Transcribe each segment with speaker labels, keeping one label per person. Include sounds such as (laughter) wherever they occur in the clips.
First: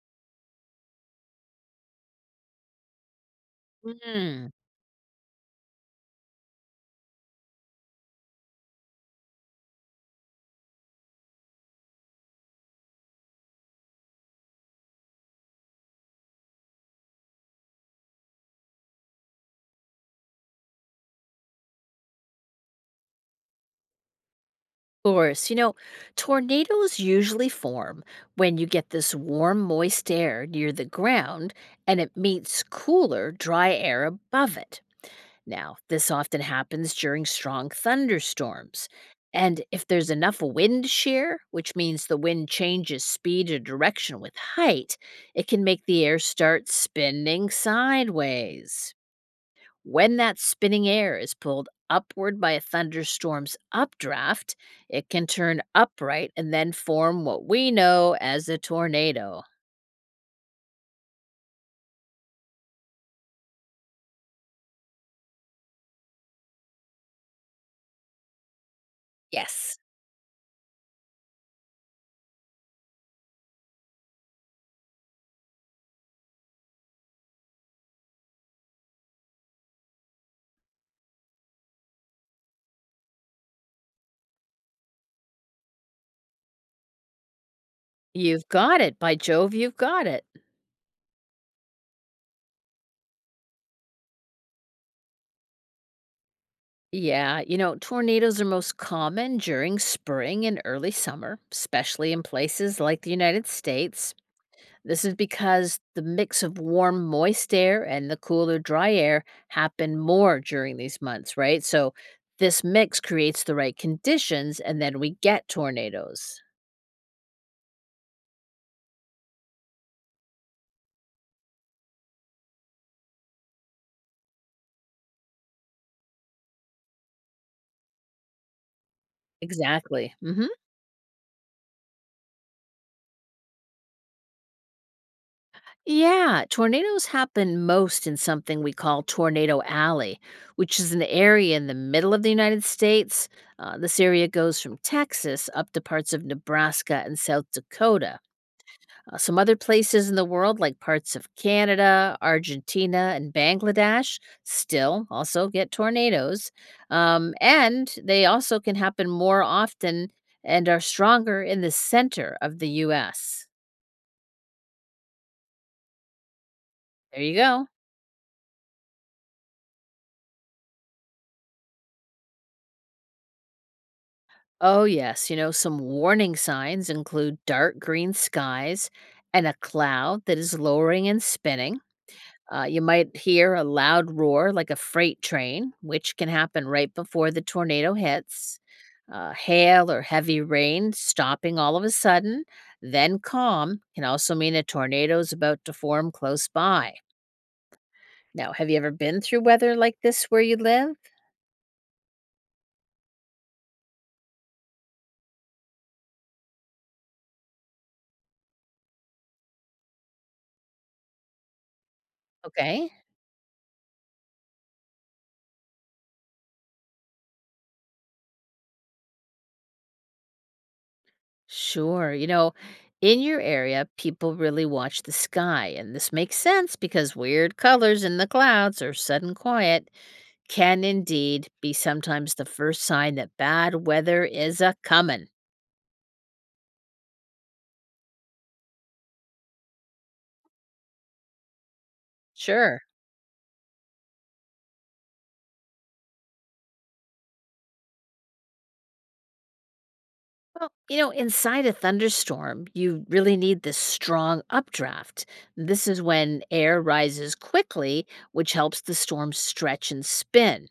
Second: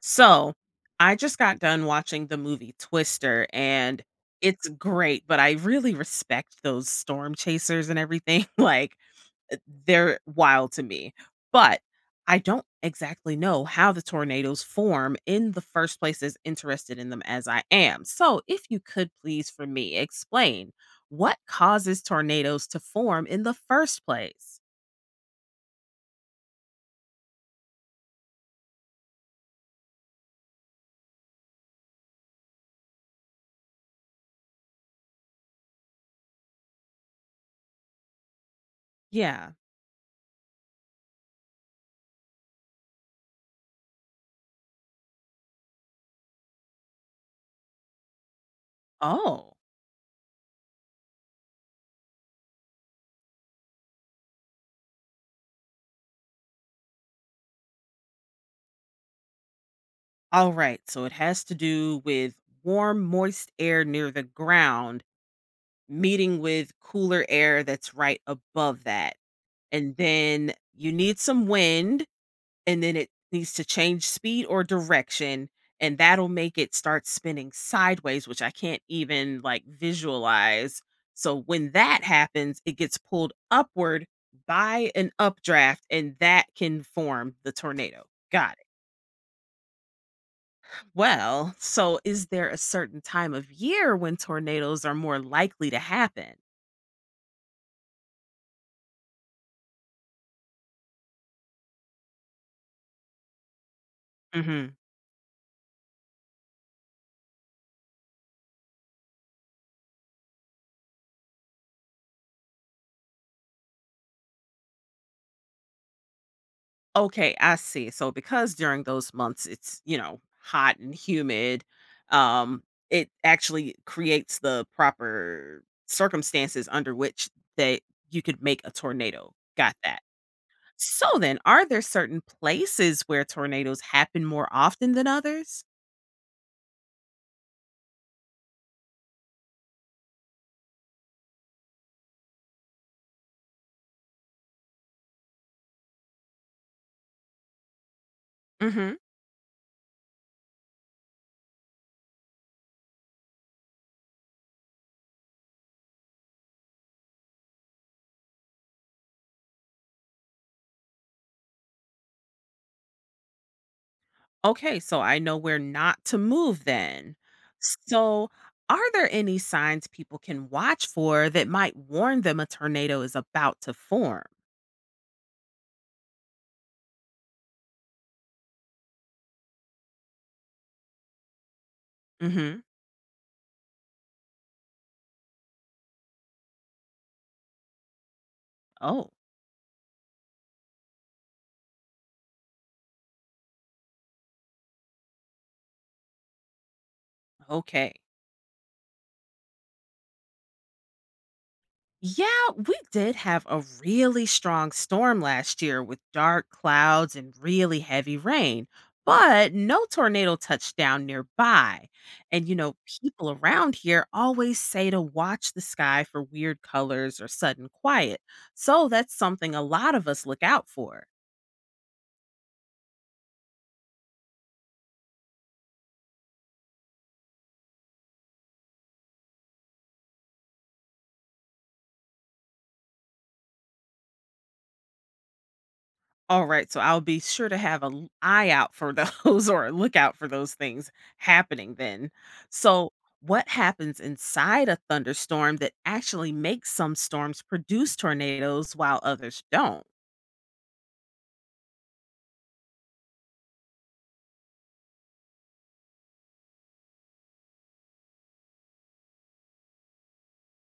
Speaker 1: So, I just got done watching the movie Twister, and
Speaker 2: Of
Speaker 1: it's great, but I really respect those storm chasers and everything. (laughs) Uh, they're wild to me. But I don't exactly know how the tornadoes form in the first place, as interested in them as I am. So, if you could please, for me, explain what causes tornadoes to form in the first place?
Speaker 2: course. You know, tornadoes usually form when you get this warm, moist air near the ground and it meets cooler, dry air above it. Now, this often happens during strong thunderstorms.
Speaker 1: Yeah.
Speaker 2: And if there's enough wind shear, which means the wind changes speed or direction with height, it can make the air start spinning sideways.
Speaker 1: Oh.
Speaker 2: When that spinning air is pulled upward by a thunderstorm's updraft, it can turn upright and then form what we know as a tornado.
Speaker 1: All right, so it has to do with warm, moist air near the ground meeting with cooler air that's right above that.
Speaker 2: Yes.
Speaker 1: And then you need some wind, and then it needs to change speed or direction, and that'll make it start spinning sideways, which I can't even like visualize. So when that happens, it gets pulled upward by an updraft, and that can form the tornado.
Speaker 2: You've
Speaker 1: Got it.
Speaker 2: got it. By Jove, you've got it.
Speaker 1: Well, so is there a certain time of year when tornadoes are more likely to happen?
Speaker 2: Yeah, you know, tornadoes are most common during spring and early summer, especially in places like the United States.
Speaker 1: Hmm.
Speaker 2: This is because the mix of warm, moist air and the cooler, dry air happen more during these months, right? So this mix creates the right conditions, and then we get tornadoes.
Speaker 1: Okay, I see. So because during those months it's, you know, hot and humid, um it actually creates the proper circumstances under which that you could make a tornado. Got that.
Speaker 2: Exactly. Hmm.
Speaker 1: So then, are there certain places where tornadoes happen more often than others?
Speaker 2: Yeah, tornadoes happen most in something we call Tornado Alley, which is an area in the middle of the United States. This area goes from Texas up to parts of Nebraska and South Dakota.
Speaker 1: Hmm.
Speaker 2: Some other places in the world, like parts of Canada, Argentina, and Bangladesh, still also get tornadoes. And they also can happen more often and are stronger in the center of the US.
Speaker 1: Okay, so I know where not to move then.
Speaker 2: There you go.
Speaker 1: So, are there any signs people can watch for that might warn them a tornado is about to form?
Speaker 2: Oh, yes. You know, some warning signs include dark green skies and a cloud that is lowering and spinning.
Speaker 1: Hmm.
Speaker 2: You might hear a loud roar like a freight train, which can happen right before the tornado hits.
Speaker 1: Oh,
Speaker 2: Hail or heavy rain stopping all of a sudden, then calm, can also mean a tornado is about to form close by.
Speaker 1: okay.
Speaker 2: Now, have you ever been through weather like this where you live?
Speaker 1: Yeah, we did have a really strong storm last year with dark clouds and really heavy rain, but no tornado touched down nearby. And, you know,
Speaker 2: Okay,
Speaker 1: people around here always say to watch the sky for weird colors or sudden quiet. So that's something a lot of us look out for.
Speaker 2: sure. You know, in your area, people really watch the sky, and this makes sense because weird colors in the clouds or sudden quiet can indeed be sometimes the first sign that bad weather is a comin'.
Speaker 1: Alright, so I'll be sure to have an eye out for those (laughs) or a lookout for those things happening then.
Speaker 2: Sure.
Speaker 1: So, what happens inside a thunderstorm that actually makes some storms produce tornadoes while others don't?
Speaker 2: Well, you know, inside a thunderstorm, you really need this strong updraft. This is when air rises quickly, which helps the storm stretch and spin.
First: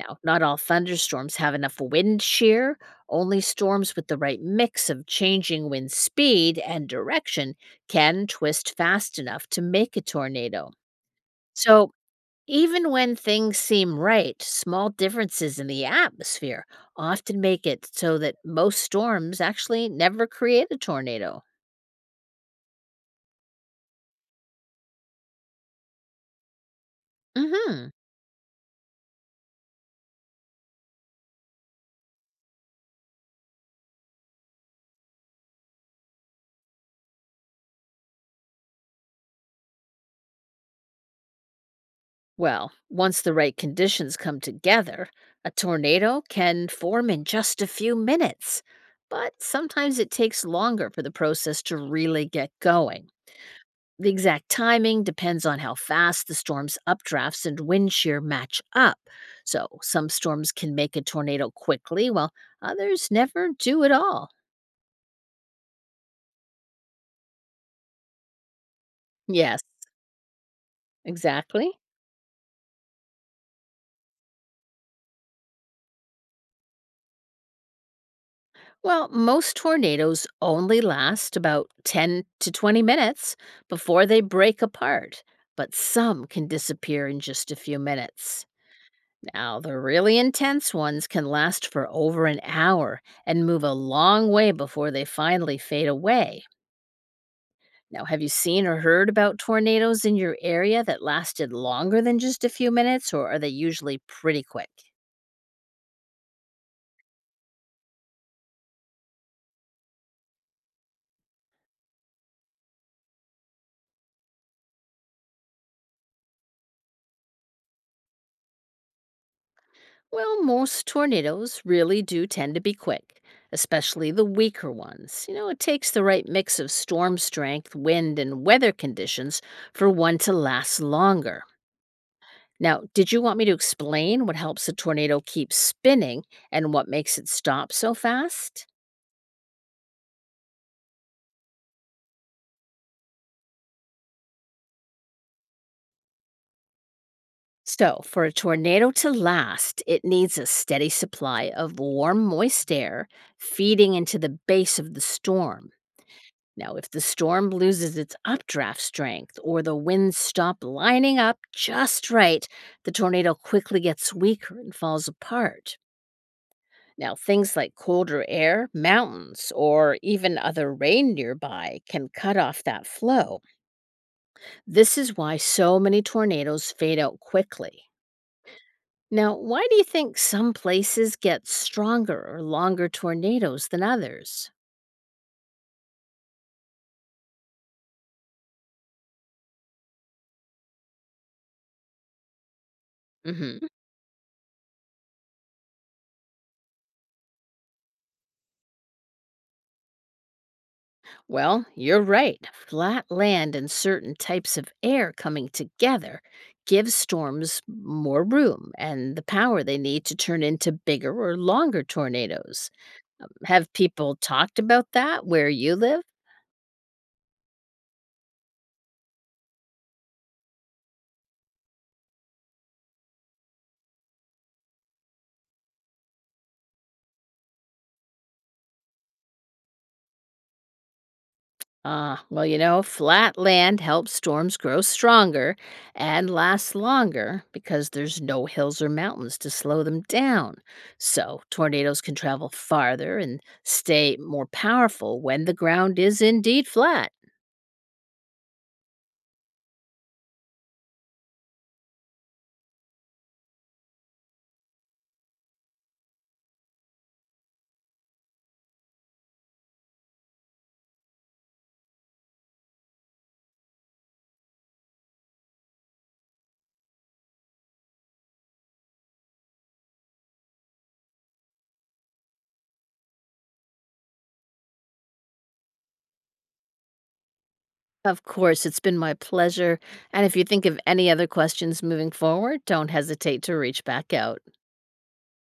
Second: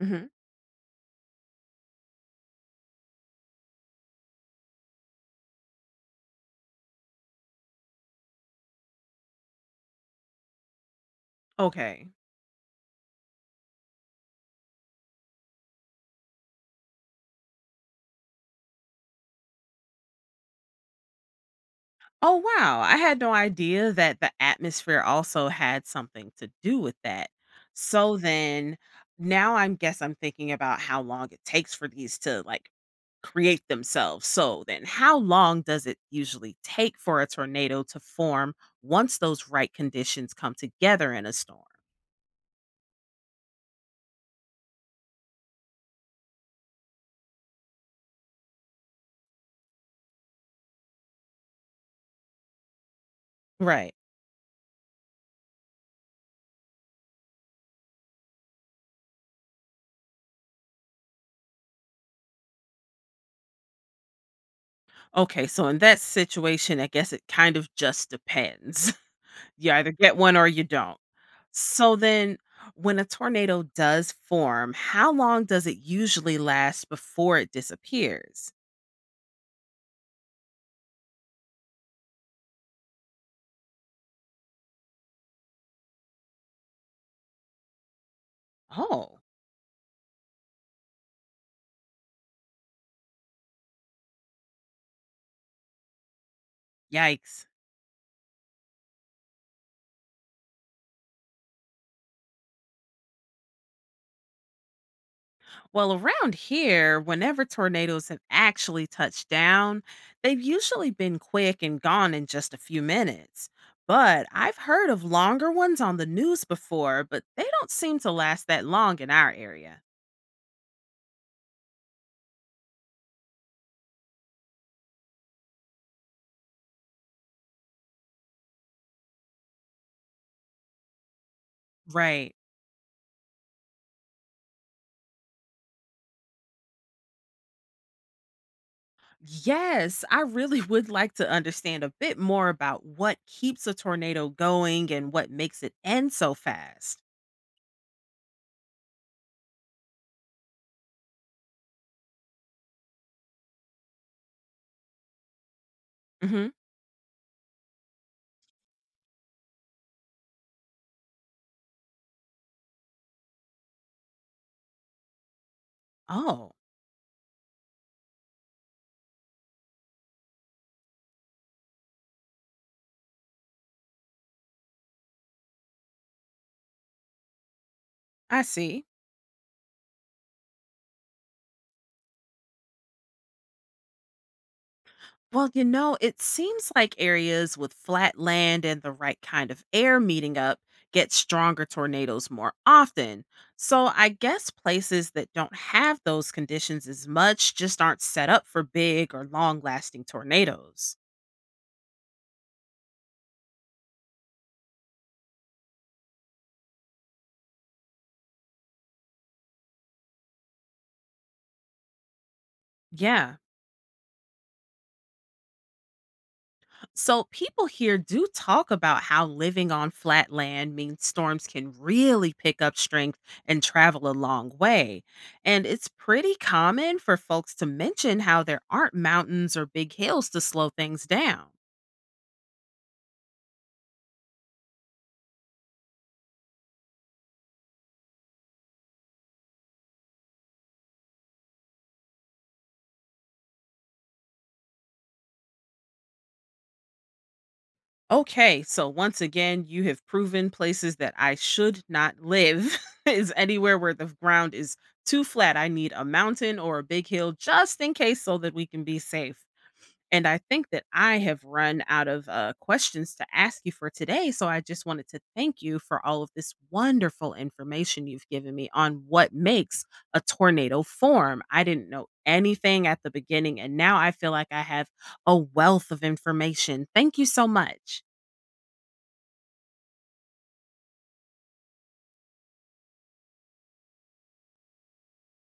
Speaker 2: Now, not all thunderstorms have enough wind shear. Only storms with the right mix of changing wind speed and direction can twist fast enough to make a tornado. So,
Speaker 1: Okay.
Speaker 2: Even when things seem right, small differences in the atmosphere often make it so that most storms actually never create a tornado.
Speaker 1: Oh, wow. I had no idea that the atmosphere also had something to do with that.
Speaker 2: Hmm.
Speaker 1: So then now I'm guess I'm thinking about how long it takes for these to like create themselves. So then how long does it usually take for a tornado to form once those right conditions come together in a storm?
Speaker 2: Well, once the right conditions come together, a tornado can form in just a few minutes. But sometimes it takes longer for the process to really get going.
Speaker 1: Right.
Speaker 2: The exact timing depends on how fast the storm's updrafts and wind shear match up. So, some storms can make a tornado quickly, while others never do at all.
Speaker 1: Okay, so in that situation, I guess it kind of just depends.
Speaker 2: Yes,
Speaker 1: You either get one or you don't.
Speaker 2: exactly.
Speaker 1: So then when a tornado does form, how long does it usually last before it disappears?
Speaker 2: Well, most tornadoes only last about 10 to 20 minutes before they break apart, but some can disappear in just a few minutes.
Speaker 1: Oh,
Speaker 2: Now, the really intense ones can last for over an hour and move a long way before they finally fade away.
Speaker 1: yikes.
Speaker 2: Now, have you seen or heard about tornadoes in your area that lasted longer than just a few minutes, or are they usually pretty quick?
Speaker 1: Well, around here, whenever tornadoes have actually touched down, they've usually been quick and gone in just a few minutes. But I've heard of longer ones on the news before, but they don't seem to last that long in our area.
Speaker 2: Well, most tornadoes really do tend to be quick, especially the weaker ones. You know, it takes the right mix of storm strength, wind, and weather conditions for one to last longer.
Speaker 1: Right.
Speaker 2: Now, did you want me to explain what helps a tornado keep spinning and what makes it stop so fast?
Speaker 1: Yes, I really would like to understand a bit more about what keeps a tornado going and what makes it end so fast.
Speaker 2: So, for a tornado to last, it needs a steady supply of warm, moist air feeding into the base of the storm.
Speaker 1: Hmm.
Speaker 2: Now, if the storm loses its updraft strength or the winds stop lining up just right, the tornado quickly gets weaker and falls apart.
Speaker 1: Oh,
Speaker 2: Now, things like colder air, mountains, or even other rain nearby can cut off that flow. This is why so many tornadoes fade out quickly.
Speaker 1: I see.
Speaker 2: Now, why do you think some places get stronger or longer tornadoes than others?
Speaker 1: Well, you know, it seems like areas with flat land and the right kind of air meeting up get stronger tornadoes more often.
Speaker 2: Hmm.
Speaker 1: So I guess places that don't have those conditions as much just aren't set up for big or long lasting tornadoes.
Speaker 2: Well, you're right. Flat land and certain types of air coming together give storms more room and the power they need to turn into bigger or longer tornadoes.
Speaker 1: Yeah.
Speaker 2: Have people talked about that where you live?
Speaker 1: So, people here do talk about how living on flat land means storms can really pick up strength and travel a long way. And it's pretty common for folks to mention how there aren't mountains or big hills to slow things down.
Speaker 2: Ah, well, you know, flat land helps storms grow stronger and last longer because there's no hills or mountains to slow them down. So, tornadoes can travel farther and stay more powerful when the ground is indeed flat.
Speaker 1: Okay, so once again, you have proven places that I should not live (laughs) is anywhere where the ground is too flat. I need a mountain or a big hill just in case so that we can be safe. And I think that I have run out of questions to ask you for today. So I just wanted to thank you for all of this wonderful information you've given me on what makes a tornado form. I didn't know anything at the beginning, and now I feel like I have a wealth of information. Thank you so much.
Speaker 2: Of course, it's been my pleasure. And if you think of any other questions moving forward, don't hesitate to reach back out.